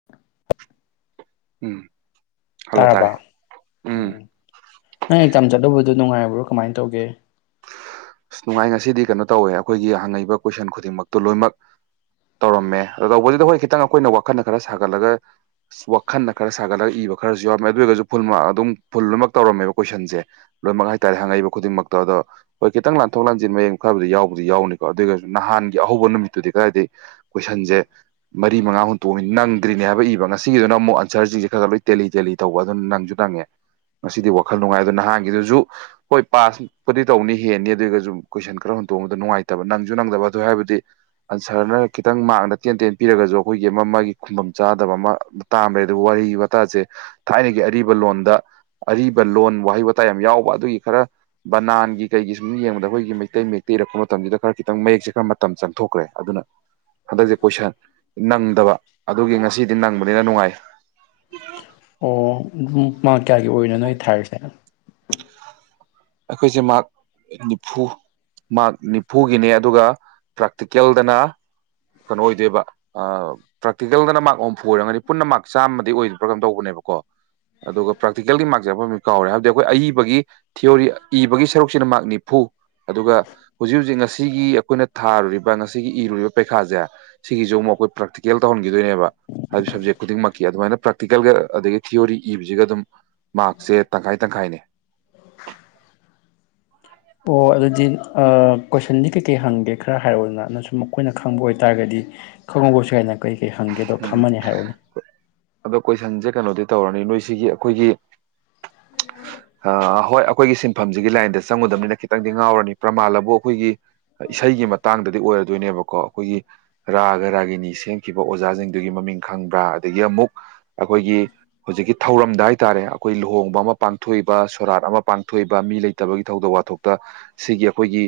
[inaudible] ꯎꯝ hello ꯇꯥꯔꯕ ꯇꯥꯔꯦ ꯎꯝ ꯎꯝ ꯅꯪ ꯑꯩ ꯑꯦꯛꯖꯥꯝ ꯆꯠꯂꯨꯕꯗꯣ ꯅꯨꯡꯉꯥꯏꯕ꯭ꯔꯣ ꯀꯃꯥꯏ ꯇꯧꯒꯦ ꯑꯁ ꯅꯨꯡꯉꯥꯏ ꯉꯁꯤꯗꯤ ꯀꯩꯅꯣ ꯇꯧꯋꯦ ꯑꯩꯈꯣꯏꯒꯤ ꯍꯪꯉꯏꯕ ꯀꯣꯏꯁꯟ ꯈꯨꯗꯤꯡꯃꯛꯇꯨ ꯂꯣꯏꯅꯃꯛ ꯇꯧꯔꯝꯃꯦ ꯑꯣ ꯇꯧꯕꯗꯨꯗ ꯍꯣꯏ ꯈꯤꯇꯪ ꯑꯈꯣꯏꯅ ꯋꯥꯈꯜꯅ ꯈꯔ ꯁꯥꯒꯠꯂꯒ ꯋꯥꯈꯜꯗ ꯈꯔ ꯁꯥꯒꯠꯂꯒ ꯏꯕ ꯈꯔꯁꯨ ꯌꯥꯎꯔꯝꯃꯦ ꯑꯗꯨ ꯑꯣꯏꯔꯒꯖꯨ ꯐꯨꯜ ꯃꯥꯔꯛ ꯑꯗꯨꯝ ꯐꯨꯜ ꯂꯣꯏꯅꯃꯛ ꯇꯧꯔꯝꯃꯦꯕ ꯀꯣꯏꯁꯟꯖꯦ ꯂꯣꯏꯃꯛ ꯍꯥꯏꯇꯥꯔꯦ ꯍꯪꯉꯛꯏꯕ ꯈꯨꯗꯤꯡꯃꯛꯇꯣ ꯑꯗꯣ ꯍꯣꯏ ꯈꯤꯇꯪ ꯂꯥꯟꯊꯣꯛ ꯂꯥꯟꯖꯤꯟ ꯃꯌꯦꯡ ꯈꯔꯕꯨꯗꯤ ꯌꯥꯎꯕꯗꯤ ꯌꯥꯎꯅꯤꯀꯣ ꯑꯗꯣꯏꯒꯖꯨ ꯅꯍꯥꯟꯒꯤ ꯑꯍꯧꯕ ꯅꯨꯃꯤꯠꯇꯨꯗꯤ ꯀꯔꯥꯏꯗꯩ ꯀꯣꯏꯁꯟꯖꯦ ꯃꯔꯤ ꯃꯉꯥ ꯍꯨꯟꯇꯣꯝꯃꯤ ꯅꯪꯗ꯭ꯔꯤꯅꯦ ꯍꯥꯏꯕ ꯏꯕ ꯉꯁꯤꯒꯤꯗꯨꯅ ꯑꯃꯨꯛ ꯑꯟꯁꯔꯖꯤꯖꯦ ꯈꯔꯒ꯭ꯔꯥ ꯂꯣꯏ ꯇꯦꯂꯤ ꯇꯦꯂꯤ ꯇꯧꯕ ꯑꯗꯨꯅ ꯅꯪꯖꯨ ꯅꯪꯉꯦ ꯉꯁꯤꯗꯤ ꯋꯥꯈꯜ ꯅꯨꯡꯉꯥꯏ ꯑꯗꯨꯅ ꯅꯍꯥꯟꯒꯤꯗꯨꯖꯨ ꯍꯣꯏ ꯄꯥꯁꯄꯨꯗꯤ ꯇꯧꯅꯤ ꯍꯦꯟꯅꯤ ꯑꯗꯨ ꯑꯣꯏꯒꯖꯨ ꯀꯣꯏꯁꯟ ꯈꯔ ꯍꯨꯟ ꯇꯣꯑꯝꯕꯗꯣ ꯅꯨꯡꯉꯥꯏꯇꯕ ꯅꯪꯖꯨ ꯅꯪꯗꯕ ꯑꯗꯨ ꯍꯥꯏꯕꯗꯤ ꯑꯟꯁꯔꯅ ꯈꯤꯇꯪ ꯃꯥꯔꯛꯅ ꯇꯦꯟ ꯇꯦꯟ ꯄꯤꯔꯒꯖꯨ ꯑꯈꯣꯏꯒꯤ ꯑꯃ ꯃꯥꯒꯤ ꯈꯨꯨꯝꯕꯝ ꯆꯥꯗꯕ ꯑꯃ ꯇꯥꯝꯔꯦ ꯑꯗꯨ ꯋꯥꯍꯩ ꯋꯥꯇꯥꯖꯦ ꯊꯥꯏꯅꯒꯤ ꯑꯔꯤꯕ ꯂꯣꯟꯗ ꯑꯔꯤꯕ ꯂꯣꯟ ꯋꯥꯍꯩ ꯋꯥꯇꯥ ꯌꯥꯝ ꯌꯥꯎꯕ ꯑꯗꯨꯒꯤ ꯈꯔ ꯕꯅꯥꯟꯒꯤ ꯀꯩꯒꯤ ꯁꯨꯝ ꯌꯦꯡꯕꯗ ꯑꯈꯣꯏꯒꯤ ꯃꯩꯇꯩ ꯃꯌꯦꯛꯇ ꯏꯔꯛꯄ ꯃꯇꯝꯖꯤꯗ ꯈꯔ ꯈꯤꯇꯪ ꯃꯌꯦꯛꯁꯦ ꯈꯔ ꯃꯇꯝ ꯆꯪꯊꯣꯛꯈ꯭ꯔꯦ ꯑꯗꯨꯅ ꯍꯟꯗꯛꯁꯦ ꯀꯣꯏꯁꯟ ꯅꯪꯗꯕ ꯑꯗꯨꯒꯤ ꯉꯁꯤꯗꯤ ꯅꯪꯕꯅꯤꯅ ꯅꯨꯡꯉꯥꯏ ꯑꯣ ꯑꯗꯨꯝ ꯃꯥꯔꯛ ꯀꯌꯥꯒꯤ ꯑꯣꯏꯔꯤꯅꯣ ꯅꯣꯏ ꯊꯥꯔꯤꯁꯦ ꯑꯩꯈꯣꯏꯁꯦ ꯃꯥꯔꯛ ꯅꯤꯐꯨ ꯃꯥꯔꯛ ꯅꯤꯐꯨꯒꯤꯅꯦ ꯑꯗꯨꯒ ꯄ꯭ꯔꯥꯛꯇꯤꯀꯦꯜꯗꯅ ꯀꯩꯅꯣ ꯑꯣꯏꯗꯣꯏꯕ ꯑꯥ ꯄ꯭ꯔꯦꯇꯤꯀꯦꯜꯗꯅ ꯃꯥꯔꯛ ꯍꯨꯝꯐꯨ ꯑꯣꯏꯔꯝꯒꯅꯤ ꯄꯨꯟꯅ ꯃꯥꯔꯛ ꯆꯥꯝꯃꯗꯤ ꯑꯣꯏꯒꯤꯕ꯭ꯔꯥ ꯀꯝ ꯇꯧꯕꯅꯦꯕꯀꯣ ꯑꯗꯨꯒ ꯄ꯭ꯔꯥꯛꯇꯤꯀꯦꯜꯒꯤ [unintelligible] ꯃꯥꯔꯛꯖꯦ ꯀꯥꯎꯔꯦ ꯍꯥꯏꯕꯗꯤ ꯑꯈꯣꯏ ꯑꯏꯕꯒꯤ ꯊꯤꯑꯣꯔꯤ ꯏꯕꯒꯤ ꯁꯔꯨꯛꯁꯤꯅ ꯃꯥꯔꯛ ꯅꯤꯐꯨ ꯑꯗꯨꯒ ꯍꯨꯖꯤꯛ ꯍꯨꯖꯤꯛ ꯉꯁꯤꯒꯤ ꯑꯩꯈꯣꯏꯅ ꯊꯥꯔꯨꯔꯤꯕ ꯉꯁꯤꯒꯤ ꯏꯔꯨꯔꯤꯕ ꯄꯩꯈꯥꯖꯦ ꯁꯤꯒꯤꯖꯨ ꯑꯃꯨꯛ ꯑꯩꯈꯣꯏ ꯄ꯭ꯔꯥꯛꯛꯇꯤꯀꯦꯜ ꯇꯧꯍꯟꯒꯤꯗꯣꯏꯅꯦꯕ ꯍꯥꯏꯕꯗꯤ ꯁꯕꯖꯦꯛ ꯈꯨꯗꯤꯡꯃꯛꯀꯤ ꯑꯗꯨꯃꯥꯏꯅ ꯄ꯭ꯔꯥꯛꯇꯤꯀꯦꯜꯒ ꯑꯗꯒꯤ ꯊꯤꯑꯣꯔꯤ ꯏꯕꯖꯤꯒ ꯑꯗꯨꯝ ꯃꯥꯔꯛꯁꯦ ꯇꯪꯈꯥꯏ ꯇꯪꯈꯥꯏꯅꯦ ꯑꯣ ꯑꯗꯨꯗꯤ ꯑꯥ ꯀꯣꯏꯁꯟꯗꯤ ꯀꯩꯀꯩ ꯍꯪꯒꯦ ꯈꯔ ꯍꯥꯏꯔꯛꯑꯣꯗꯅ ꯅ ꯁꯨꯝ ꯑꯈꯣꯏꯅ ꯈꯪꯕ ꯑꯣꯏꯇꯥꯔꯒꯗꯤ ꯈꯪꯉꯧꯕꯁꯨ ꯌꯥꯏꯅ ꯀꯩ ꯀꯩ ꯍꯪꯒꯦꯗꯣ ꯎꯝ ꯈꯝꯃꯅꯤ ꯍꯥꯏꯔꯛꯑꯣꯅꯦ ꯑꯗꯣ ꯀꯣꯏꯁꯟꯖꯦ ꯀꯩꯅꯣꯗꯤ ꯇꯧꯔꯅꯤ ꯅꯣꯏ ꯁꯤꯒꯤ ꯑꯈꯣꯏꯒꯤ ꯍꯥ ꯍꯣꯏ ꯑꯈꯣꯏꯒꯤ ꯁꯤꯟꯐꯝꯖꯤꯒꯤ ꯂꯥꯏꯟꯗ ꯆꯪꯉꯨꯗꯕꯅꯤꯅ ꯈꯤꯇꯪꯗꯤ ꯉꯥꯎꯔꯅꯤ ꯄ꯭ꯔꯃꯥꯜꯑꯕꯨ ꯑꯈꯣꯏꯒꯤ ꯏꯁꯩꯒꯤ ꯃꯇꯥꯡꯗꯗꯤ ꯑꯣꯏꯔꯗꯣꯏꯅꯦꯕꯀꯣ ꯑꯈꯣꯏꯒꯤ ꯔꯥꯒ ꯔꯥꯒꯤꯅꯤ ꯁꯦꯝꯈꯤꯕ ꯑꯣꯖꯥꯖꯤꯡꯗꯨꯒꯤ ꯃꯃꯤꯡ ꯈꯪꯕ꯭ꯔꯥ ꯑꯗꯒꯤ ꯑꯃꯨꯛ ꯑꯈꯣꯏꯒꯤ ꯍꯨꯖꯤꯛꯀꯤ ꯊꯧꯔꯝꯗ ꯍꯥꯏꯇꯥꯔꯦ ꯑꯈꯣꯏ ꯂꯨꯍꯣꯡꯕ ꯑꯃ ꯄꯥꯡ ꯊꯣꯛꯏꯕ ꯁꯣꯔꯥꯠ ꯑꯃ ꯄꯥꯡꯊꯣꯛꯏꯕ ꯃꯤ ꯂꯩꯇꯕꯒꯤ ꯊꯧꯗꯣꯛ ꯋꯥꯊꯣꯛꯇꯥ ꯁꯤꯒꯤ ꯑꯈꯣꯏꯒꯤ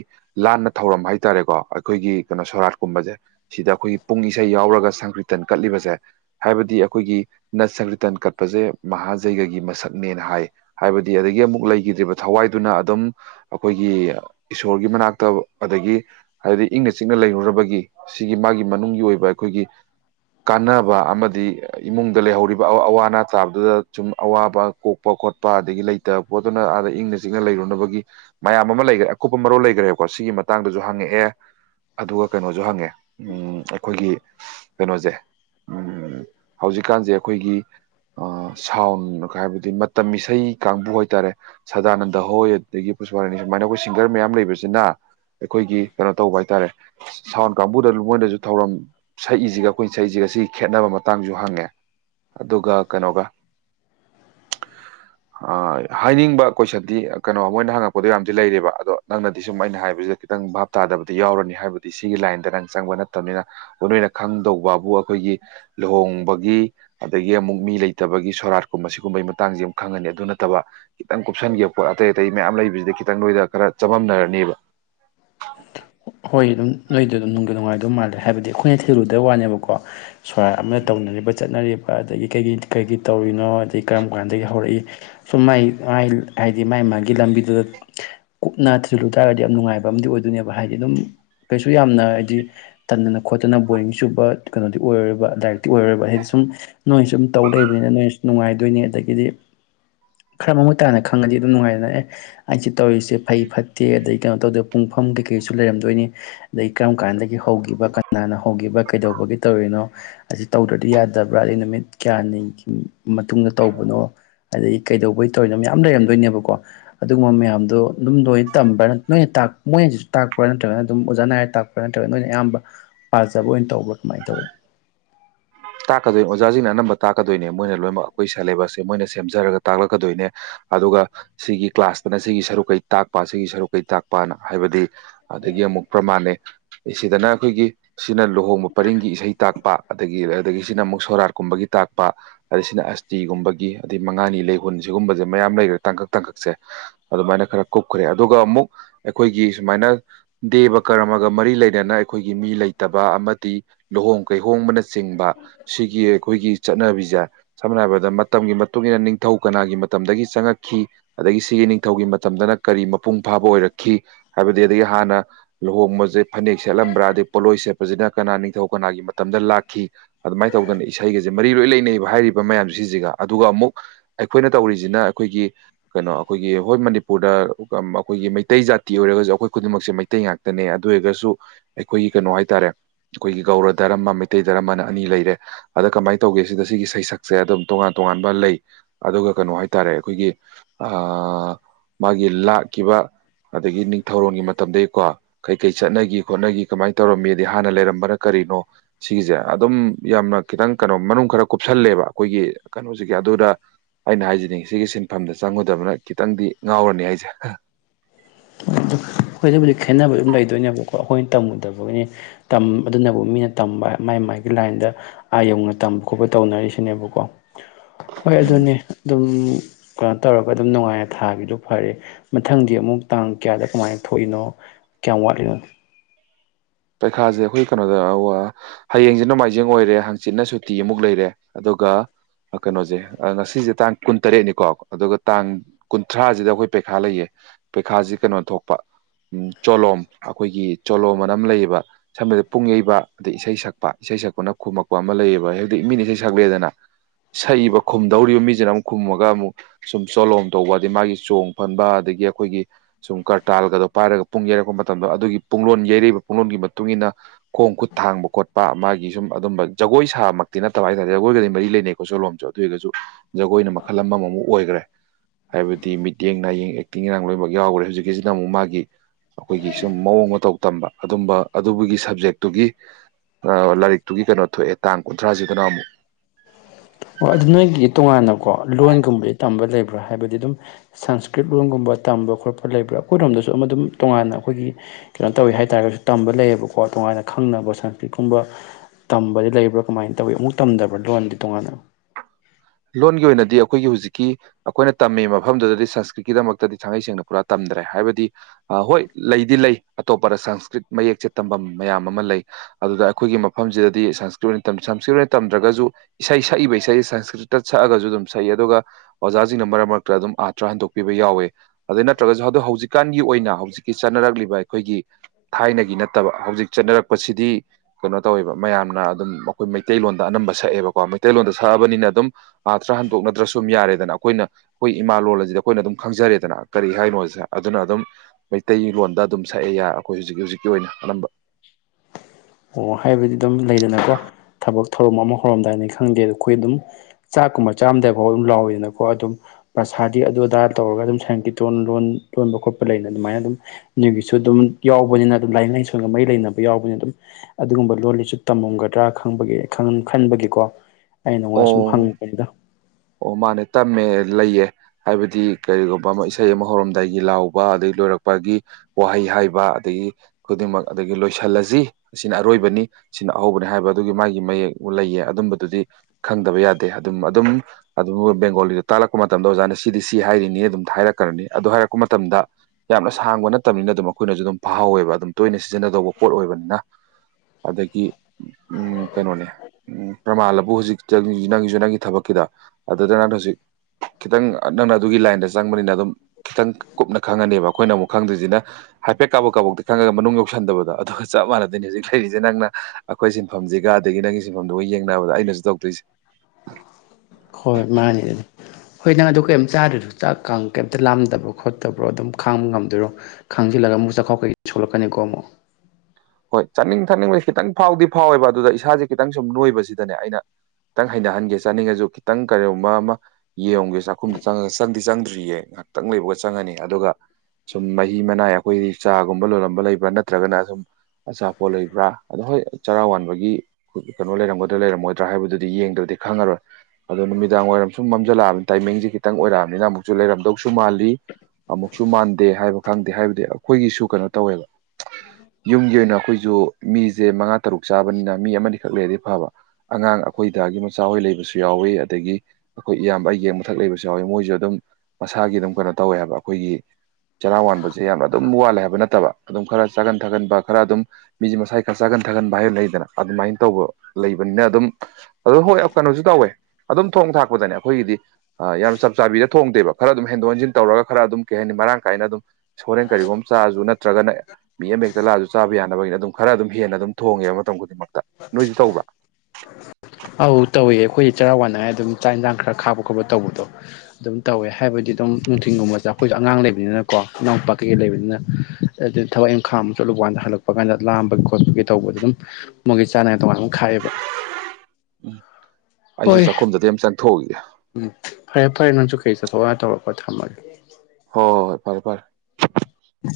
ꯂꯥꯟꯅ ꯊꯧꯔꯝ ꯍꯥꯏꯇꯥꯔꯦꯀꯣ ꯑꯈꯣꯏꯒꯤ ꯀꯩꯅꯣ ꯁꯣꯔꯥꯠꯀꯨꯝꯕꯖꯦ ꯁꯤꯗ ꯑꯈꯣꯏꯒꯤ ꯄꯨꯡ ꯏꯁꯩ ꯌꯥꯎꯔꯒ ꯁꯪꯀ꯭ꯔꯤꯇꯟ ꯀꯠꯂꯤꯕꯖꯦ ꯍꯥꯏꯕꯗꯤ ꯑꯩꯈꯣꯏꯒꯤ ꯅꯠ ꯁꯪ꯭ꯔꯤꯇꯟ ꯀꯠꯄꯖꯦ ꯃꯍꯥꯖꯩꯒꯒꯤ ꯃꯁꯛꯅꯦꯅ ꯍꯥꯏ ꯍꯥꯏꯕꯗꯤ ꯑꯗꯒꯤ ꯑꯃꯨꯛ ꯂꯩꯒꯤꯗ꯭ꯔꯤꯕ ꯊꯋꯥꯏꯗꯨꯅ ꯑꯗꯨꯝ ꯑꯈꯣꯏꯒꯤ ꯏꯁꯣꯔꯒꯤ ꯃꯅꯥꯛꯇꯥ ꯑꯗꯒꯤ ꯍꯥꯏꯗꯤ ꯏꯪꯅ ꯆꯤꯛꯅ ꯂꯩꯔꯨꯔꯕꯒꯤ ꯁꯤꯒꯤ ꯃꯥꯒꯤ ꯃꯅꯨꯡꯒꯤ ꯑꯣꯏꯕ ꯑꯩꯈꯣꯏꯒꯤ ꯀꯥꯟꯅꯕ ꯑꯃꯗꯤ ꯏꯃꯨꯡꯗ ꯂꯩꯍꯧꯔꯤꯕ ꯑꯋꯥ ꯑꯅꯥ ꯇꯥꯕꯗꯨꯗ ꯆꯨꯝ ꯑꯋꯥꯕ ꯀꯣꯛꯄ ꯈꯣꯠ ꯄꯥ ꯑꯗꯒꯤ ꯂꯩꯇꯕ ꯄꯣꯠꯇꯨꯅ ꯑꯥꯗ ꯏꯪꯅ ꯆꯤꯛꯅ ꯂꯩꯔꯨꯅꯕꯒꯤ ꯃꯌꯥꯝ ꯑꯃ ꯂꯩꯒ꯭ꯔꯦ ꯑꯀꯨꯞꯄ ꯃꯔꯣꯜ ꯂꯩꯒ꯭ꯔꯦꯕꯀꯣ ꯁꯤꯒꯤ ꯃꯇꯥꯡꯗꯖꯨ ꯍꯪꯉꯛꯑꯦ ꯑꯗꯨꯒ ꯀꯩꯅꯣꯁꯨ ꯍꯪꯉꯦ ꯎꯝ ꯑꯩꯈꯣꯏꯒꯤ ꯀꯩꯅꯣꯁꯦ ꯎꯝ ꯍꯧꯖꯤꯛꯀꯥꯟꯁꯦ ꯑꯩꯈꯣꯏꯒꯤ ꯑꯥ ꯁꯥꯎꯟ ꯍꯥꯏꯕꯗꯤ ꯃꯇꯝꯃꯤꯁ ꯏꯁꯩ ꯀꯥꯡꯕꯨ ꯍꯥꯏꯇꯥꯔꯦ ꯁꯗꯥꯅꯟꯗ ꯍꯣꯏ ꯑꯗꯒꯤ ꯄꯨꯁꯄꯥꯔꯥꯅꯤ ꯁꯨꯃꯥꯏꯅ ꯑꯩꯈꯣꯏ ꯁꯤꯡꯒꯔ ꯃꯌꯥꯝ ꯂꯩꯕꯁꯤꯅ ꯑꯩꯈꯣꯏꯒꯤ ꯀꯩꯅꯣ ꯇꯧꯕ ꯍꯥꯏꯇꯥꯔꯦ ꯁꯥꯎꯟ ꯀꯥꯡꯕꯨꯗ ꯃꯣꯏꯗꯁꯨ ꯊꯧꯔꯝ ꯁꯛꯏꯁꯤꯒ ꯑꯩꯈꯣꯏ ꯁꯛꯏꯁꯤꯒ ꯁꯤ ꯈꯦꯠꯅꯕ ꯃꯇꯥꯡꯁꯨ ꯍꯪꯉꯦ ꯑꯗꯨꯒ ꯀꯩꯅꯣꯒ ꯑ ꯍꯣꯏ ꯍꯥꯏꯅꯤꯡꯕ ꯀꯣꯏꯁꯟꯗꯤ ꯀꯩꯅꯣ ꯃꯣꯏꯅ ꯍꯪꯉꯛꯄꯗꯣ ꯌꯥꯝꯗꯤ ꯂꯩꯔꯦꯕ ꯑꯗꯣ ꯅꯪꯅꯗꯤ ꯁꯨꯝ ꯑꯩꯅ ꯍꯥꯏꯕꯁꯤꯗ ꯈꯤꯇꯪ ꯚꯥꯞ ꯇꯥꯗꯕꯗꯤ ꯌꯥꯎꯔꯅꯤ ꯍꯥꯏꯕꯗꯤ ꯁꯤꯒꯤ ꯂꯥꯏꯟꯗ ꯅꯪ ꯆꯪꯕ ꯅꯠꯇꯕꯅꯤꯅ ꯑꯣ ꯅꯣꯏꯅ ꯈꯪꯗꯧꯕꯕꯨ ꯑꯩꯈꯣꯏꯒꯤ ꯂꯨꯍꯣꯡꯕꯒꯤ ꯑꯗꯒꯤ ꯑꯃꯨꯛ ꯃꯤ ꯂꯩꯇꯕꯒꯤ ꯁꯣꯔꯥꯠꯀꯨꯝꯕ ꯁꯤꯒꯨꯝꯕꯒꯤ ꯃꯇꯥꯡꯁꯦ ꯑꯃꯨꯛ ꯈꯪꯉꯅꯤ ꯑꯗꯨ ꯅꯠꯇꯕ ꯈꯤꯇꯪ ꯀꯨꯞꯁꯟꯈꯤꯕ ꯄꯣꯠ ꯑꯇꯩ ꯑꯇꯩ ꯃꯌꯥꯝ ꯂꯩꯕꯁꯤꯗ ꯈꯤꯇꯪ ꯅꯣꯏꯗ ꯈꯔ ꯆꯃꯝꯅꯔꯅꯦꯕ ꯍꯣꯏ ꯑꯗꯨꯝ ꯅꯣꯏꯗ ꯑꯗꯨꯝ ꯅꯨꯡꯗ ꯅꯨꯡꯉꯥꯏꯗꯨ ꯃꯥꯜꯂꯦ ꯍꯥꯏꯕꯗꯤ ꯑꯩꯈꯣꯏꯅ ꯊꯤꯜꯂꯨꯗꯕ ꯋꯥꯅꯦꯕꯀꯣ ꯁ꯭ꯋꯥꯏ ꯑꯃꯅ ꯇꯧꯅꯔꯤꯕ ꯆꯠꯅꯔꯤꯕ ꯑꯗꯒꯤ ꯀꯩꯒꯤ ꯀꯩꯒꯤ ꯇꯧꯔꯤꯅꯣ ꯑꯗꯩ ꯀꯔꯝ ꯀꯥꯟꯗꯒꯤ ꯍꯧꯔꯛꯏ ꯁꯨꯝ ꯃꯥꯏ ꯃꯥꯏ ꯍꯥꯏꯗꯤ ꯃꯥꯥꯏ ꯃꯥꯒꯤ ꯂꯝꯕꯤꯗꯨꯗ ꯀꯨꯞꯅ ꯊꯤꯖꯤꯜꯂꯨ ꯇꯥꯔꯒꯗꯤ ꯌꯥꯝ ꯅꯨꯡꯉꯥꯏꯕ ꯑꯃꯗꯤ ꯑꯣꯏꯗꯣꯏꯅꯦꯕ ꯍꯥꯏꯗꯤ ꯑꯗꯨꯝ ꯀꯩꯁꯨ ꯌꯥꯝꯅ ꯍꯥꯏꯗꯤ ꯇꯟꯗꯅ ꯈꯣꯠꯇꯅ ꯕꯣꯔꯤꯡ ꯆꯨꯕ ꯀꯩꯅꯣꯗꯤ ꯑꯣꯏꯔꯣꯏꯕ ꯗꯥꯏꯔꯦꯛꯇꯤ ꯑꯣꯏꯔꯣꯏꯕ ꯍꯥꯏꯗꯤ ꯁꯨꯝ ꯅꯣꯏꯁꯨꯝ ꯇꯧ ꯂꯩꯕꯅꯤꯅ ꯅꯣꯏꯅꯁꯨ ꯅꯨꯡꯉꯥꯏꯗꯣꯏꯅꯤ ꯑꯗꯩꯒꯤꯗꯤ ꯈꯔ ꯃꯃꯨꯠ ꯇꯥꯅ ꯈꯪꯉꯗꯤ ꯑꯗꯨꯝ ꯅꯨꯡꯉꯥꯏꯗꯅ ꯑꯦ ꯑꯩꯁꯤ ꯇꯧꯔꯤꯁꯦ ꯐꯩ ꯐꯠꯇꯦ ꯑꯗꯩ ꯀꯩꯅꯣꯇꯧꯗꯧ ꯄꯨꯡꯐꯝ ꯀꯩꯀꯩꯁꯨ ꯂꯩꯔꯝꯗꯣꯏꯅꯤ ꯑꯗꯩꯒꯤ ꯀꯔꯝ ꯀꯥꯟꯗꯒꯤ ꯍꯧꯈꯤꯕ ꯀꯅꯥꯅ ꯍꯧꯈꯤꯕ ꯀꯩꯗꯧꯕꯒꯤ ꯇꯧꯔꯤꯅꯣ ꯑꯁꯤ ꯇꯧꯗ꯭ꯔꯗꯤ ꯌꯥꯗꯕ꯭ꯔꯥ ꯑꯩ ꯅꯨꯃꯤꯠ ꯀꯌꯥꯅꯤꯒꯤ ꯃꯇꯨꯡꯗ ꯇꯧꯕꯅꯣ ꯑꯗꯩꯒꯤ ꯀꯩꯗꯧꯕꯩ ꯇꯧꯔꯤꯅꯣ ꯃꯌꯥꯝ ꯂꯩꯔꯝꯗꯣꯏꯅꯦꯕꯀꯣ ꯑꯗꯨꯒꯨꯝꯕ ꯃꯌꯥꯝꯗꯣ ꯑꯗꯨꯝ ꯂꯣꯏ ꯇꯝꯕ꯭ꯔ ꯅꯣꯏꯅ ꯇꯥꯛ ꯃꯣꯏꯅꯁꯨ ꯇꯥꯛꯄ꯭ꯔꯥ ꯅꯠꯇ꯭ꯔꯒꯅ ꯑꯗꯨꯝ ꯑꯣꯖꯥ ꯅꯥꯏꯔ ꯇꯥꯛꯄ꯭ꯔꯥ ꯅꯠꯇ꯭ꯔꯒꯅ ꯅꯣꯏꯅ ꯑꯌꯥꯝꯕ ꯄꯥꯖꯕ ꯑꯣꯏꯅ ꯇꯧꯕ꯭ꯔꯥ ꯀꯃꯥꯏꯅ ꯇꯧꯋꯤ ꯇꯥꯛꯀꯗꯣꯏꯅꯦ ꯑꯣꯖꯥꯁꯤꯡꯅ ꯑꯅꯝꯕ ꯇꯥꯛꯀꯗꯣꯏꯅꯦ ꯃꯣꯏꯅ ꯂꯣꯏꯅꯃꯛ ꯑꯩꯈꯣꯏ ꯁꯦꯂꯦꯕꯁꯁꯦ ꯃꯣꯏꯅ ꯁꯦꯝꯖꯔꯒ ꯇꯥꯛꯂꯛꯀꯗꯣꯏꯅꯦ ꯑꯗꯨꯒ ꯁꯤꯒꯤ ꯀ꯭ꯂꯥꯁꯇꯅ ꯁꯤꯒꯤ ꯁꯔꯨꯛ ꯀꯩ ꯇꯥꯛꯄ ꯁꯤꯒꯤ ꯁꯔꯨꯛ ꯀꯩ ꯇꯥꯛꯄꯅ ꯍꯥꯏꯕꯗꯤ ꯑꯗꯒꯤ ꯑꯃꯨꯛ ꯄ꯭ꯔꯃꯥꯟꯅꯦ ꯑ ꯁꯤꯗꯅ ꯑꯩꯈꯣꯏꯒꯤ ꯁꯤꯅ ꯂꯨꯍꯣꯡꯕ ꯄꯔꯤꯡꯒꯤ ꯏꯁꯩ ꯇꯥꯛꯄ ꯑꯗꯒꯤ ꯑꯗꯒꯤ ꯁꯤꯅ ꯑꯃꯨꯛ ꯁꯣꯔꯥꯠꯀꯨꯝꯕꯒꯤ ꯇꯥꯛꯄ ꯑꯗꯁꯤꯅ ꯑꯁꯇꯤꯒꯨꯝꯕꯒꯤ ꯑꯗꯩ ꯃꯉꯥꯅꯤ ꯂꯩꯍꯨꯟ ꯁꯤꯒꯨꯝꯕꯁꯦ ꯃꯌꯥꯝ ꯂꯩꯈ꯭ꯔꯦ ꯇꯥꯡꯀꯛ ꯇꯥꯡꯀꯛꯁꯦ ꯑꯗꯨꯃꯥꯏꯅ ꯈꯔ ꯀꯨꯞꯈ꯭ꯔꯦ ꯑꯗꯨꯒ ꯑꯃꯨꯛ ꯑꯩꯈꯣꯏꯒꯤ ꯁꯨꯃꯥꯏꯅ ꯗꯦꯕ ꯀꯔꯃꯒ ꯃꯔꯤ ꯂꯩꯅꯅ ꯑꯩꯈꯣꯏꯒꯤ ꯃꯤ ꯂꯩꯇꯕ ꯑꯃꯗꯤ ꯂꯨꯍꯣꯡ ꯀꯩꯍꯣꯡꯕꯅꯆꯤꯡꯕ ꯁꯤꯒꯤ ꯑꯩꯈꯣꯏꯒꯤ ꯆꯠꯅꯕꯤꯁꯦ ꯁꯝꯅ ꯍꯥꯏꯔꯕꯗ ꯃꯇꯝꯒꯤ ꯃꯇꯨꯡ ꯏꯟꯅ ꯅꯤꯡꯊꯧ ꯀꯅꯥꯒꯤ ꯃꯇꯝꯗꯒꯤ ꯆꯪꯉꯛꯈꯤ ꯑꯗꯒꯤ ꯁꯤꯒꯤ ꯅꯤꯡꯊꯧꯒꯤ ꯃꯇꯝꯗꯅ ꯀꯔꯤ ꯃꯄꯨꯡ ꯐꯥꯕ ꯑꯣꯏꯔꯛꯈꯤ ꯍꯥꯏꯕꯗꯤ ꯑꯗꯒꯤ ꯍꯥꯟꯅ ꯂꯨꯍꯣꯡꯕꯁꯦ ꯐꯅꯦꯛ ꯁꯦꯠꯂꯝꯕ꯭ꯔꯥ ꯑꯗꯩ ꯄꯣꯠꯂꯣꯏ ꯁꯦꯠꯄꯁꯤꯅ ꯀꯅꯥ ꯅꯤꯡꯊꯧ ꯀꯅꯥꯒꯤ ꯃꯇꯝꯗ ꯂꯥꯛꯈꯤ ꯑꯗꯨꯃꯥꯏꯅ ꯇꯧꯗꯅ ꯏꯁꯩꯒꯁꯦ ꯃꯔꯤ ꯂꯣꯏ ꯂꯩꯅꯩꯕ ꯍꯥꯏꯔꯤꯕ ꯃꯌꯥꯝ ꯁꯤꯁꯤꯒ ꯑꯗꯨꯒ ꯑꯃꯨꯛ ꯑꯩꯈꯣꯏꯅ ꯇꯧꯔꯤꯁꯤꯅ ꯑꯩꯈꯣꯏꯒꯤ ꯀꯩꯅꯣ ꯑꯩꯈꯣꯏꯒꯤ ꯍꯣꯏ ꯃꯅꯤꯄꯨꯔꯗ ꯑꯩꯈꯣꯏꯒꯤ ꯃꯩꯇꯩ ꯖꯥꯇꯤ ꯑꯣꯏꯔꯒꯁꯨ ꯑꯩꯈꯣꯏ ꯈꯨꯗꯤꯡꯃꯛꯁꯦ ꯃꯩꯇꯩ ꯉꯥꯛ ꯉꯇꯅꯦ ꯑꯗꯨ ꯑꯣꯏꯔꯒꯁꯨ ꯑꯩꯈꯣꯏꯒꯤ ꯀꯩꯅꯣ ꯍꯥꯏꯇꯥꯔꯦ ꯑꯩꯈꯣꯏꯒꯤ ꯒꯧꯔ ꯙꯔꯃ ꯃꯩꯇꯩ ꯙꯔꯃꯅ ꯑꯅꯤ ꯂꯩꯔꯦ ꯑꯗ ꯀꯃꯥꯏꯅ ꯇꯧꯒꯦ ꯁꯤꯗ ꯁꯤꯒꯤ ꯁꯩꯁꯛꯁꯦ ꯑꯗꯨꯝ ꯇꯣꯉꯥꯟ ꯇꯣꯉꯥꯟꯕ ꯂꯩ ꯑꯗꯨꯒ ꯀꯩꯅꯣ ꯍꯥꯏꯇꯥꯔꯦ ꯑꯩꯈꯣꯏꯒꯤ ꯑ ꯃꯥꯒꯤ ꯂꯥꯛꯈꯤꯕ ꯑꯗꯒꯤ ꯅꯤꯡꯊꯧꯔꯣꯟꯒꯤ ꯃꯇꯝꯗꯩꯀꯣ ꯀꯩ ꯀꯩ ꯆꯠꯅꯈꯤ ꯈꯣꯠꯅꯈꯤ ꯀꯃꯥꯏꯅ ꯇꯧꯔꯝꯃꯤꯗꯤ ꯍꯥꯟꯅ ꯂꯩꯔꯝꯕꯅ ꯀꯔꯤꯅꯣ ꯁꯤꯒꯤꯁꯦ ꯑꯗꯨꯝ ꯌꯥꯝꯅ ꯈꯤꯇꯪ ꯀꯩꯅꯣ ꯃꯔꯨꯡ ꯈꯔ ꯀꯨꯞꯁꯜꯂꯦꯕ ꯑꯩꯈꯣꯏꯒꯤ ꯀꯩꯅꯣꯁꯤꯒꯤ ꯑꯗꯨꯗ ꯑꯩꯅ ꯍꯥꯏꯖꯤꯅꯤ ꯁꯤꯒꯤ ꯁꯤꯟꯐꯝꯗ ꯆꯪꯉꯨꯗꯕꯅ ꯈꯤꯇꯪꯗꯤ ꯉꯥꯎꯔꯅꯤ ꯍꯥꯏꯁꯦ ꯑꯗꯨ ꯑꯩꯈꯣꯏꯗꯕꯨꯗꯤ ꯈꯦꯟꯅꯕ ꯑꯗꯨꯝ ꯂꯩꯗꯣꯏꯅꯦꯕꯀꯣ ꯑꯈꯣꯏꯅ ꯇꯝꯃꯨꯗꯕꯒꯤꯅꯤ꯫ ꯇꯝ ꯑꯗꯨꯅꯕꯨ ꯃꯤꯅ ꯇꯝꯕ ꯃꯥꯏ ꯃꯥꯏꯒꯤ ꯂꯥꯏꯟꯗ ꯑꯥ ꯌꯧꯅ ꯇꯝꯕ ꯈꯣꯠꯄ ꯇꯧꯅꯔꯤꯁꯤꯅꯦꯕꯀꯣ ꯍꯣꯏ ꯎꯝ ꯑꯗꯨꯅꯦ ꯑꯗꯨꯝ ꯀꯩꯅꯣ ꯇꯧꯔꯒ ꯑꯗꯨꯝ ꯅꯨꯡꯉꯥꯏꯅ ꯊꯥꯒꯤꯗꯣ ꯐꯔꯦ ꯃꯊꯪꯗꯤ ꯑꯃꯨꯛ ꯇꯥꯡ ꯀꯌꯥꯗ ꯀꯃꯥꯏꯅ ꯊꯣꯛꯏꯅꯣ ꯀꯌꯥꯝ ꯋꯥꯠꯂꯤꯅꯣ? ꯄꯩꯈꯥꯖꯦ ꯑꯈꯣꯏ ꯀꯩꯅꯣꯗ ꯑꯋꯥ ꯍꯌꯦꯡꯖꯤ ꯅꯣꯡ ꯃꯥꯏꯖꯤꯡ ꯑꯣꯏꯔꯦ ꯍꯥꯡꯆꯤꯠꯅ ꯁꯨꯇꯤ ꯑꯃꯨꯛ ꯂꯩꯔꯦ ꯑꯗꯨꯒ ꯀꯩꯅꯣꯖꯦ ꯉꯁꯤꯁꯦ ꯇꯥꯡ ꯀꯨꯟ ꯇꯔꯦꯠꯅꯤꯀꯣ ꯑꯗꯨꯒ ꯇꯥꯡ ꯀꯨꯟꯊ꯭ꯔꯥꯖꯤꯗ ꯑꯈꯣꯏ ꯄꯩꯈꯥ ꯂꯩꯌꯦ ꯄꯩꯈꯥꯖꯤ ꯀꯩꯅꯣ ꯊꯣꯛꯄ ꯎꯝ ꯆꯣꯂꯣꯝ ꯑꯈꯣꯏꯒꯤ ꯆꯣꯂꯣꯝ ꯑꯅ ꯑꯃ ꯂꯩꯌꯦꯕ ꯕꯗ ꯄꯨꯡ ꯌꯩꯕ ꯑꯗꯩ ꯏꯁꯩ ꯁꯛꯄ ꯏꯁꯩ ꯁꯛꯄꯅ ꯈꯨꯝꯃꯛꯄ ꯑꯃ ꯂꯩꯌꯦꯕ ꯍꯦꯛꯇ ꯃꯤꯅ ꯏꯁꯩ ꯁꯛꯂꯦꯗꯅ ꯁꯛꯏꯕ ꯈꯨꯝꯗꯧꯔꯤꯕ ꯃꯤꯖꯤꯅ ꯑꯃꯨꯛ ꯈꯨꯝꯃꯒ ꯑꯃꯨꯛ ꯁꯨꯝ ꯆꯣꯂꯣꯝ ꯇꯧꯕꯗꯤ ꯃꯥꯒꯤ ꯆꯣꯡ ꯐꯟꯕ ꯑꯗꯒꯤ ꯑꯩꯈꯣꯏꯒꯤ ꯁꯨꯝ ꯀꯔꯇꯥꯜꯒꯗꯣ ꯄꯥꯏꯔꯒ ꯄꯨꯡ ꯌꯩꯔꯛꯄ ꯃꯇꯝꯗꯣ ꯑꯗꯨꯒꯤ ꯄꯨꯡꯂꯣꯟ ꯌꯩꯔꯛꯏꯕ ꯄꯨꯡꯂꯣꯟꯒꯤ ꯃꯇꯨꯡ ꯏꯟꯅ ꯈꯣꯡ ꯈꯨꯠ ꯊꯥꯡꯕ ꯈꯣꯠꯄ ꯃꯥꯒꯤ ꯁꯨꯝ ꯑꯗꯨꯝꯕ ꯖꯒꯣꯏ ꯁꯥꯃꯛꯇꯤ ꯅꯠꯇꯕ ꯍꯥꯏꯇꯥꯔꯦ ꯖꯒꯣꯏꯒꯗꯤ ꯃꯔꯤ ꯂꯩꯅꯩꯀꯣ ꯆꯣꯂꯣꯝꯁꯨ ꯑꯗꯨ ꯑꯗꯨ ꯑꯣꯏꯔꯒꯁꯨ ꯖꯒꯣꯏꯅ ꯃꯈꯜ ꯑꯃꯃꯃꯨꯛ ꯑꯣꯏꯒ꯭ꯔꯦ꯫ ꯍꯥꯏꯕꯗꯤ ꯃꯤꯠꯌꯦꯡ ꯅꯥꯌꯦꯡ ꯑꯦꯛꯇꯤꯡ ꯏꯔꯥꯡ ꯂꯣꯏꯅꯃꯛ ꯌꯥꯎꯒ꯭ꯔꯦ ꯍꯧꯖꯤꯛꯀꯤꯁꯤꯅ ꯑꯃꯨꯛ ꯃꯥꯒꯤ ꯑꯈꯣꯏꯒꯤ ꯁꯨꯝ ꯃꯑꯣꯡ ꯃꯇꯧ ꯇꯝꯕ꯫ ꯑꯗꯨꯝꯕ ꯑꯗꯨꯕꯨꯒꯤ ꯁꯕꯖꯦꯛꯇꯨꯒꯤ ꯑꯥ ꯂꯥꯏꯔꯤꯛꯇꯨꯒꯤ ꯀꯩꯅꯣ ꯊꯣꯛꯑꯦ ꯇꯥꯡ ꯀꯨꯟꯊ꯭ꯔꯥꯁꯤꯗꯅ ꯑꯃꯨꯛ꯫ ꯑꯗꯨ ꯅꯣꯏꯒꯤ ꯇꯣꯉꯥꯟꯅꯀꯣ ꯂꯣꯟꯒꯨꯝꯕꯗꯤ ꯇꯝꯕ ꯂꯩꯕ꯭ꯔꯥ ꯍꯥꯏꯕꯗꯤ ꯑꯗꯨꯝ ꯁꯪꯁꯀ꯭ꯔꯤꯠ ꯂꯣꯟꯒꯨꯝꯕ ꯇꯝꯕ ꯈꯣꯠꯄ ꯂꯩꯕ꯭ꯔꯥ ꯑꯩꯈꯣꯏꯔꯣꯝꯗꯁꯨ ꯑꯃ ꯑꯗꯨꯝ ꯇꯣꯉꯥꯟꯅ ꯑꯈꯣꯏꯒꯤ ꯀꯩꯅꯣ ꯇꯧꯋꯤ ꯍꯥꯏꯇꯥꯥꯔꯒꯁꯨ ꯇꯝꯕ ꯂꯩꯌꯦꯕꯀꯣ ꯇꯣꯉꯥꯏꯅ ꯈꯪꯅꯕ ꯁꯟꯁꯀ꯭ꯔꯤꯠꯀꯨꯝꯕ ꯇꯝꯕꯗꯤ ꯂꯩꯕ꯭ꯔꯥ ꯀꯃꯥꯏꯅ ꯇꯧꯋꯤ ꯑꯃꯨꯛ ꯇꯝꯗꯕ꯭ꯔꯥ ꯂꯣꯟꯗꯤ ꯇꯣꯉꯥꯟꯅ? ꯂꯣꯟꯒꯤ ꯑꯣꯏꯅꯗꯤ ꯑꯈꯣꯏꯒꯤ ꯍꯨꯖꯤꯛꯀꯤ ꯑꯈꯣꯏꯅ ꯇꯝꯃꯤꯕ ꯃꯐꯝꯗꯨꯗꯗꯤ ꯁꯪꯁꯀ꯭ꯔꯤꯠ ꯀꯤꯗꯃꯛꯇꯗꯤ ꯊꯥꯡꯉꯩ ꯁꯦꯡꯅ ꯄꯨꯔꯥ ꯇꯝꯗ꯭ꯔꯦ ꯍꯥꯏꯕꯗꯤ ꯑ ꯍꯣꯏ ꯂꯩꯗꯤ ꯂꯩ ꯑꯇꯣꯞꯄꯗ ꯁꯪꯁꯀ꯭ꯔꯤꯠ ꯃꯌꯦꯛꯁꯦ ꯇꯝꯐꯝ ꯃꯌꯥꯝ ꯑꯃ ꯂꯩ꯫ ꯑꯗꯨꯗ ꯑꯩꯈꯣꯏꯒꯤ ꯃꯐꯝꯁꯤꯗꯗꯤ ꯁꯪꯁꯀ꯭ꯔꯤꯠ ꯑꯣꯏꯅ ꯇꯝ ꯁꯪꯁꯀ꯭ꯔꯤꯠ ꯑꯣꯏꯅ ꯇꯝꯗ꯭ꯔꯒꯖꯨ ꯏꯁꯩ ꯁꯛꯏꯕ ꯏꯁꯩ ꯁꯪꯁ ꯁꯛꯑꯒꯁꯨ ꯑꯗꯨꯝ ꯁꯛꯌꯦ ꯑꯗꯨꯒ ꯑꯣꯖꯥꯁꯤꯡꯅ ꯃꯔꯛ ꯃꯔꯛꯇ ꯑꯗꯨꯝ ꯑꯥꯔꯊ꯭ꯔ ꯍꯟꯗꯣꯛꯄꯤꯕ ꯌꯥꯎꯋꯦ꯫ ꯑꯗꯨꯗꯩ ꯅꯠꯇ꯭ꯔꯒꯖꯨ ꯑꯗꯨ ꯍꯧꯖꯤꯛꯀꯥꯟꯒꯤ ꯑꯣꯏꯅ ꯍꯧꯖꯤꯛꯀꯤ ꯆꯠꯅꯔꯛꯂꯤꯕ ꯑꯩꯈꯣꯏꯒꯤ ꯊꯥꯏꯅꯒꯤ ꯅꯠꯇꯕ ꯍꯧꯖꯤꯛ ꯆꯠꯅꯔꯛꯄꯁꯤꯗꯤ ꯀꯩꯅꯣ ꯇꯧꯋꯦꯕ ꯃꯌꯥꯝꯅ ꯑꯗꯨꯝ ꯑꯩꯈꯣꯏ ꯃꯩꯇꯩꯂꯣꯟꯗ ꯑꯅꯝꯕ ꯁꯛꯑꯦꯕꯀꯣ ꯃꯩꯇꯩꯂꯣꯟꯗ ꯁꯛꯑꯕꯅꯤꯅ ꯑꯗꯨꯝ ꯑꯥꯊ꯭ꯔ ꯍꯟꯗꯣꯛꯅꯗ꯭ꯔ ꯁꯨꯝ ꯌꯥꯔꯦꯗꯅ ꯑꯈꯣꯏꯅ꯫ ꯈꯣꯏ ꯏꯃꯥ ꯂꯣꯟ ꯑꯖꯤꯗꯤ ꯑꯈꯣꯏꯅ ꯑꯗꯨꯝ ꯈꯪꯖꯔꯦꯗꯅ ꯀꯔꯤ ꯍꯥꯏꯅꯣꯁꯦ ꯑꯗꯨꯅ ꯑꯗꯨꯝ ꯃꯩꯇꯩꯂꯣꯟꯗ ꯑꯗꯨꯝ ꯁꯛꯑꯦ ꯌꯥ ꯑꯩꯈꯣꯏ ꯍꯧꯖꯤꯛ ꯍꯨꯖꯤꯛꯀꯤ ꯑꯣꯏꯅ ꯑꯅꯝꯕ꯫ ꯑꯣ ꯍꯥꯏꯕꯗꯤ ꯑꯗꯨꯝ ꯂꯩꯗꯅꯀꯣ ꯊꯕꯛ ꯊꯧꯔꯝ ꯑꯃ ꯍꯧꯔꯝꯗꯥꯏꯅꯤ ꯈꯪꯗꯦ ꯑꯗꯣ ꯑꯈꯣꯏ ꯑꯗꯨꯝ ꯆꯥꯛꯀꯨꯝꯕ ꯆꯥꯝꯗꯥꯏꯐꯥꯎ ꯑꯗꯨꯝ ꯂꯥꯎꯋꯤꯗꯅꯀꯣ ꯑꯗꯨꯝ ꯄ꯭ꯔꯁꯥꯗꯤ ꯑꯗꯨ ꯑꯗꯥ ꯇꯧꯔꯒ ꯑꯗꯨꯝ ꯁꯥꯏꯟꯀꯤꯇꯣꯟ ꯂꯣꯟ ꯂꯣꯟꯕ ꯈꯣꯠꯄ ꯂꯩꯅ ꯑꯗꯨꯃꯥꯏꯅ ꯑꯗꯨꯝ ꯅꯣꯏꯒꯤꯁꯨ ꯑꯗꯨꯝ ꯌꯥꯎꯕꯅꯤꯅ ꯑꯗꯨꯝ ꯂꯥꯏꯅꯤꯡ ꯂꯥꯏꯁꯣꯟꯒ ꯃꯔꯤ ꯂꯩꯅꯕ ꯌꯥꯎꯕꯅꯤꯅ ꯑꯗꯨꯝ ꯑꯗꯨꯒꯨꯝꯕ ꯂꯣꯜꯂꯤꯁꯨ ꯇꯝꯃꯝꯒꯗ꯭ꯔꯥ ꯈꯪꯕꯒꯤ ꯈꯟꯕꯒꯤꯀꯣ ꯑꯩꯅ ꯅꯉꯣꯟꯗ ꯁꯨꯝ ꯑꯣ ꯍꯪꯉꯛꯕꯅꯤꯗ꯫ ꯑꯣ ꯃꯥꯅꯦ ꯇꯝꯃꯦ ꯂꯩꯌꯦ꯫ ꯍꯥꯏꯕꯗꯤ ꯀꯔꯤꯒꯨꯝꯕ ꯑꯃ ꯏꯁꯩ ꯑꯃ ꯍꯧꯔꯝꯗꯥꯏꯒꯤ ꯂꯥꯎꯕ ꯑꯗꯒꯤ ꯂꯣꯏꯔꯛꯄꯒꯤ ꯋꯥꯍꯩ ꯍꯥꯏꯕ ꯑꯗꯒꯤ ꯈꯨꯗꯤꯡꯃꯛ ꯑꯗꯒꯤ ꯂꯣꯏꯁꯤꯜꯂꯖꯤ ꯁꯤꯅ ꯑꯔꯣꯏꯕꯅꯤ ꯁꯤꯅ ꯑꯍꯧꯕꯅꯤ ꯍꯥꯏꯕ ꯑꯗꯨꯒꯤ ꯃꯥꯒꯤ ꯃꯌꯦꯛ ꯂꯩꯌꯦ ꯑꯗꯨꯝꯕꯗꯨꯗꯤ ꯈꯪꯗꯕ ꯌꯥꯗꯦ ꯑꯗꯨꯝ ꯑꯗꯨꯝ ꯑꯗꯨ ꯕꯦꯡꯒꯣꯂꯤꯗ ꯇꯥꯜꯂꯛꯄ ꯃꯇꯝꯗ ꯑꯣꯖꯥꯅ ꯁꯤꯗꯤ ꯁꯤ ꯍꯥꯏꯔꯤꯅꯤ ꯑꯗꯨꯝ ꯍꯥꯏꯔꯛꯈ꯭ꯔꯅꯤ ꯑꯗꯨ ꯍꯥꯏꯔꯛꯄ ꯃꯇꯝꯗ ꯌꯥꯝꯅ ꯁꯥꯡꯕ ꯅꯠꯇꯕꯅꯤꯅ ꯑꯗꯨꯝ ꯑꯩꯈꯣꯏꯅꯁꯨ ꯑꯗꯨꯝ ꯐꯍꯧꯋꯦꯕ ꯑꯗꯨꯝ ꯇꯣꯏꯅ ꯁꯤꯖꯤꯟꯅꯗꯧꯕ ꯄꯣꯠ ꯑꯣꯏꯕꯅꯤꯅ ꯑꯗꯒꯤ ꯎꯝ ꯀꯩꯅꯣꯅꯦ ꯎꯝ ꯄ꯭ꯔꯃꯥꯜꯂꯕꯨ ꯍꯧꯖꯤꯛ ꯆꯪꯉꯤ ꯅꯪꯒꯤꯁꯨ ꯅꯪꯒꯤ ꯊꯕꯛꯀꯤꯗ ꯑꯗꯨꯗ ꯅꯪꯅ ꯍꯧꯖꯤꯛ ꯈꯤꯇꯪ ꯅꯪꯅ ꯑꯗꯨꯒꯤ ꯂꯥꯏꯟꯗ ꯆꯪꯕꯅꯤꯅ ꯑꯗꯨꯝ ꯈꯤꯇꯪ ꯀꯨꯞꯅ ꯈꯪꯉꯅꯦꯕ ꯑꯩꯈꯣꯏꯅ ꯑꯃꯨꯛ ꯈꯪꯗꯣꯏꯖꯤꯅ ꯍꯥꯏꯐꯦꯠ ꯀꯥꯕꯣꯛ ꯀꯥꯕꯣꯛꯇꯤ ꯈꯪꯉꯒ ꯃꯅꯨꯡ ꯌꯧꯁꯟꯗꯕꯗꯣ ꯑꯗꯨꯒ ꯆꯞ ꯃꯥꯟꯅꯗꯣꯏꯅꯤ ꯍꯧꯖꯤꯛ ꯂꯩꯔꯤꯁꯦ ꯅꯪꯅ ꯑꯩꯈꯣꯏ ꯁꯤꯟꯐꯝꯖꯤꯒ ꯑꯗꯒꯤ ꯅꯪꯒꯤ ꯁꯤꯟꯐꯝꯗꯨꯒ ꯌꯦꯡꯅꯕꯗ ꯑꯩꯅꯁꯨ ꯇꯧꯗꯣꯏꯁꯦ ꯍꯣꯏ ꯃꯥꯅꯤꯗꯅꯤ ꯍꯣꯏ ꯅꯪ ꯑꯗꯨ ꯀꯩꯝ ꯆꯥꯗꯁꯨ ꯆꯥꯛ ꯀꯥꯡ ꯀꯩꯝꯇ ꯂꯥꯝꯗꯕ꯭ꯔꯣ ꯈꯣꯠꯇꯕ꯭ꯔꯣ ꯑꯗꯨꯝ ꯈꯥꯡꯕ ꯉꯝꯗꯣꯏꯔꯣ ꯈꯪꯡꯖꯤꯜꯂꯒ ꯑꯃꯨꯛ ꯆꯈꯥꯎ ꯀꯩ ꯀꯩ ꯁꯣꯛꯂꯛꯀꯅꯤꯀꯣ ꯑꯃꯨꯛ ꯍꯣꯏ ꯆꯥꯅꯤꯡ ꯊꯛꯅꯤꯡꯕꯁꯦ ꯈꯤꯇꯪ ꯐꯥꯎꯗꯤ ꯐꯥꯎꯋꯦꯕ ꯑꯗꯨꯗ ꯏꯁꯥꯁꯦ ꯈꯤꯇꯪ ꯁꯨꯝ ꯅꯣꯏꯕꯁꯤꯗꯅꯦ ꯑꯩꯅ ꯈꯤꯇꯪ ꯍꯩꯅꯍꯟꯒꯦ ꯆꯥꯅꯤꯡꯉꯁꯨ ꯈꯤꯇꯪ ꯀꯔꯤꯒꯨꯝꯕ ꯑꯃ ꯌꯦꯡꯉꯨꯒꯦ ꯆꯥꯛꯈꯨꯝꯗ ꯆꯪꯉꯒ ꯆꯪꯗꯤ ꯆꯪꯗ꯭ꯔꯤꯌꯦ ꯉꯥꯛꯇꯪ ꯂꯩꯕꯒ ꯆꯪꯉꯅꯤ ꯑꯗꯨꯒ ꯁꯨꯝ ꯃꯍꯤ ꯃꯅꯥꯏ ꯑꯩꯈꯣꯏꯗꯤ ꯆꯥꯒꯨꯝꯕ ꯂꯣꯜꯂꯝꯕ ꯂꯩꯕ ꯅꯠꯇ꯭ꯔꯒꯅ ꯁꯨꯝ ꯑꯆꯥꯄꯣꯠ ꯂꯩꯕ꯭ꯔꯥ ꯑꯗꯣ ꯍꯣꯏ ꯆꯔꯥ ꯋꯥꯟꯕꯒꯤ ꯀꯩꯅꯣ ꯂꯩꯔꯝꯒꯗ꯭ꯔꯥ ꯂꯩꯔꯝꯃꯣꯏꯗ꯭ꯔꯥ ꯍꯥꯏꯕꯗꯨꯗꯤ ꯌꯦꯡꯗ꯭ꯔꯗꯤ ꯈꯪꯉꯔꯣꯏ ꯑꯗꯣ ꯅꯨꯃꯤꯗꯥꯡ ꯋꯥꯏꯔꯝ ꯁꯨꯝ ꯃꯝꯁꯤꯜꯂꯛꯑꯕꯅꯤ ꯇꯥꯏꯃꯤꯡꯁꯦ ꯈꯤꯇꯪ ꯑꯣꯏꯔꯛꯑꯕꯅꯤꯅ ꯑꯃꯨꯛꯁꯨ ꯂꯩꯔꯝꯗꯧꯁꯨ ꯃꯥꯜꯂꯤ ꯑꯃꯨꯛꯁꯨ ꯃꯥꯟꯗꯦ ꯍꯥꯏꯕ ꯈꯪꯗꯦ ꯍꯥꯏꯕꯗꯤ ꯑꯩꯈꯣꯏꯒꯤꯁꯨ ꯀꯩꯅꯣ ꯇꯧꯋꯦꯕ ꯌꯨꯝꯒꯤ ꯑꯣꯏꯅ ꯑꯩꯈꯣꯏꯁꯨ ꯃꯤꯁꯦ ꯃꯉꯥ ꯇꯔꯨꯛ ꯆꯥꯕꯅꯤꯅ ꯃꯤ ꯑꯃꯅꯤꯈꯛ ꯂꯩꯔꯗꯤ ꯐꯕ ꯑꯉꯥꯡ ꯑꯩꯈꯣꯏꯗꯥꯒꯤ ꯃꯆꯥꯍꯣꯏ ꯂꯩꯕꯁꯨ ꯌꯥꯎꯋꯤ ꯑꯗꯒꯤ ꯑꯩꯈꯣꯏ ꯏꯌꯥꯝꯕ ꯑꯩ ꯌꯦꯡ ꯃꯊꯛ ꯂꯩꯕꯁꯨ ꯌꯥꯎꯋꯤ ꯃꯣꯏꯁꯨ ꯑꯗꯨꯝ ꯃꯁꯥꯒꯤ ꯑꯗꯨꯝ ꯀꯩꯅꯣ ꯇꯧꯋꯦ ꯍꯥꯏꯕ ꯑꯩꯈꯣꯏꯒꯤ ꯆꯔꯥ ꯋꯥꯟꯕꯁꯦ ꯌꯥꯝꯅ ꯑꯗꯨꯝ ꯋꯥꯠꯂꯦ ꯍꯥꯏꯕ ꯅꯠꯇꯕ ꯑꯗꯨꯝ ꯈꯔ ꯆꯥꯒꯟ ꯊꯛꯒꯟꯕ ꯈꯔ ꯑꯗꯨꯝ ꯃꯤꯖꯦ ꯃꯁꯥꯏ ꯈꯔ ꯆꯥꯒꯟ ꯊꯥꯒꯟꯕ ꯍꯥꯏꯕ ꯂꯩꯗꯅ ꯑꯗꯨꯃꯥꯏꯅ ꯇꯧꯕ ꯂꯩꯕꯅꯤꯅ ꯑꯗꯨꯝ ꯑꯗꯨ ꯍꯣꯏ ꯀꯩꯅꯣꯁꯨ ꯇꯧꯋꯦ ꯑꯗꯨꯝ ꯊꯣꯡ ꯊꯥꯛꯄꯗꯅꯦ ꯑꯩꯈꯣꯏꯒꯤꯗꯤ ꯌꯥꯝ ꯆꯞ ꯆꯥꯕꯤꯗ ꯊꯣꯡꯗꯦꯕ ꯈꯔ ꯑꯗꯨꯝ ꯍꯦꯟꯗꯣꯛ ꯍꯦꯟꯖꯤꯟ ꯇꯧꯔꯒ ꯈꯔ ꯑꯗꯨꯝ ꯀꯩ ꯍꯥꯏꯅꯤ ꯃꯔꯥꯡ ꯀꯥꯏꯅ ꯑꯗꯨꯝ ꯍꯣꯔꯦꯟ ꯀꯔꯤꯒꯨꯝꯕ ꯆꯥꯔꯁꯨ ꯅꯠꯇ꯭ꯔꯒꯅ ꯃꯤ ꯑꯃ ꯍꯦꯛꯇ ꯂꯥꯛꯑꯁꯨ ꯆꯥꯕ ꯌꯥꯏꯅ ꯅꯕꯒꯤꯅ ꯑꯗꯨꯝ ꯈꯔ ꯑꯗꯨꯝ ꯍꯦꯟꯅ ꯑꯗꯨꯝ ꯊꯣꯡꯉꯦꯕ ꯃꯇꯝ ꯈꯨꯗꯤꯡꯃꯛꯇ ꯅꯣꯏꯁꯨ ꯇꯧꯕ꯭ꯔꯥ ꯑꯧ ꯇꯧꯏꯦ ꯑꯩꯈꯣꯏꯗꯤ ꯆꯔꯥꯛ ꯋꯥꯅꯤꯡꯉꯥꯏ ꯑꯗꯨꯝ ꯆꯥꯛ ꯌꯦꯟꯁꯥꯡ ꯈꯔ ꯈꯥꯕ ꯈꯣꯠꯄ ꯇꯧꯕꯗꯣ ꯑꯗꯨꯝ ꯇꯧꯋꯦ ꯍꯥꯏꯕꯗꯤ ꯑꯗꯨꯝ ꯅꯨꯡꯊꯤꯜꯒꯨꯝꯕꯗ ꯑꯩꯈꯣꯏꯁꯨ ꯑꯉꯥꯡ ꯂꯩꯕꯅꯤꯅꯀꯣ ꯏꯅꯥꯎꯄꯥ ꯀꯩꯀꯩ ꯂꯩꯕꯅꯤꯅ ꯑ ꯊꯕꯛ ꯏꯪꯈꯥꯝ ꯑꯃ ꯆꯠꯂꯨ ꯀꯥꯟꯗ ꯍꯜꯂꯛꯄ ꯀꯥꯟꯗ ꯂꯥꯝꯕꯒꯤ ꯈꯣꯠꯄꯒꯤ ꯇꯧꯕꯗꯣ ꯑꯗꯨꯝ ꯃꯣꯏꯒꯤ ꯆꯥꯅꯉꯥꯏ ꯇꯣꯉꯥꯟꯅ ꯑꯃꯨꯛ ꯈꯥꯛꯑꯦꯕ ꯎꯝ ꯑꯩꯁꯨ ꯍꯣꯏ ꯆꯥꯛꯈꯨꯝꯗꯗꯤ ꯑꯃ ꯆꯪꯊꯣꯛꯈꯤꯒꯦ ꯎꯝ ꯐꯔꯦ ꯐꯔꯦ ꯅꯪꯁꯨ ꯀꯩ ꯆꯠꯊꯣꯛꯑꯒ ꯇꯧꯔꯛꯑꯣ ꯊꯝꯃꯒꯦ ꯍꯣꯏ ꯍꯣꯏ ꯐꯔꯦ ꯐꯔꯦ ꯎꯝ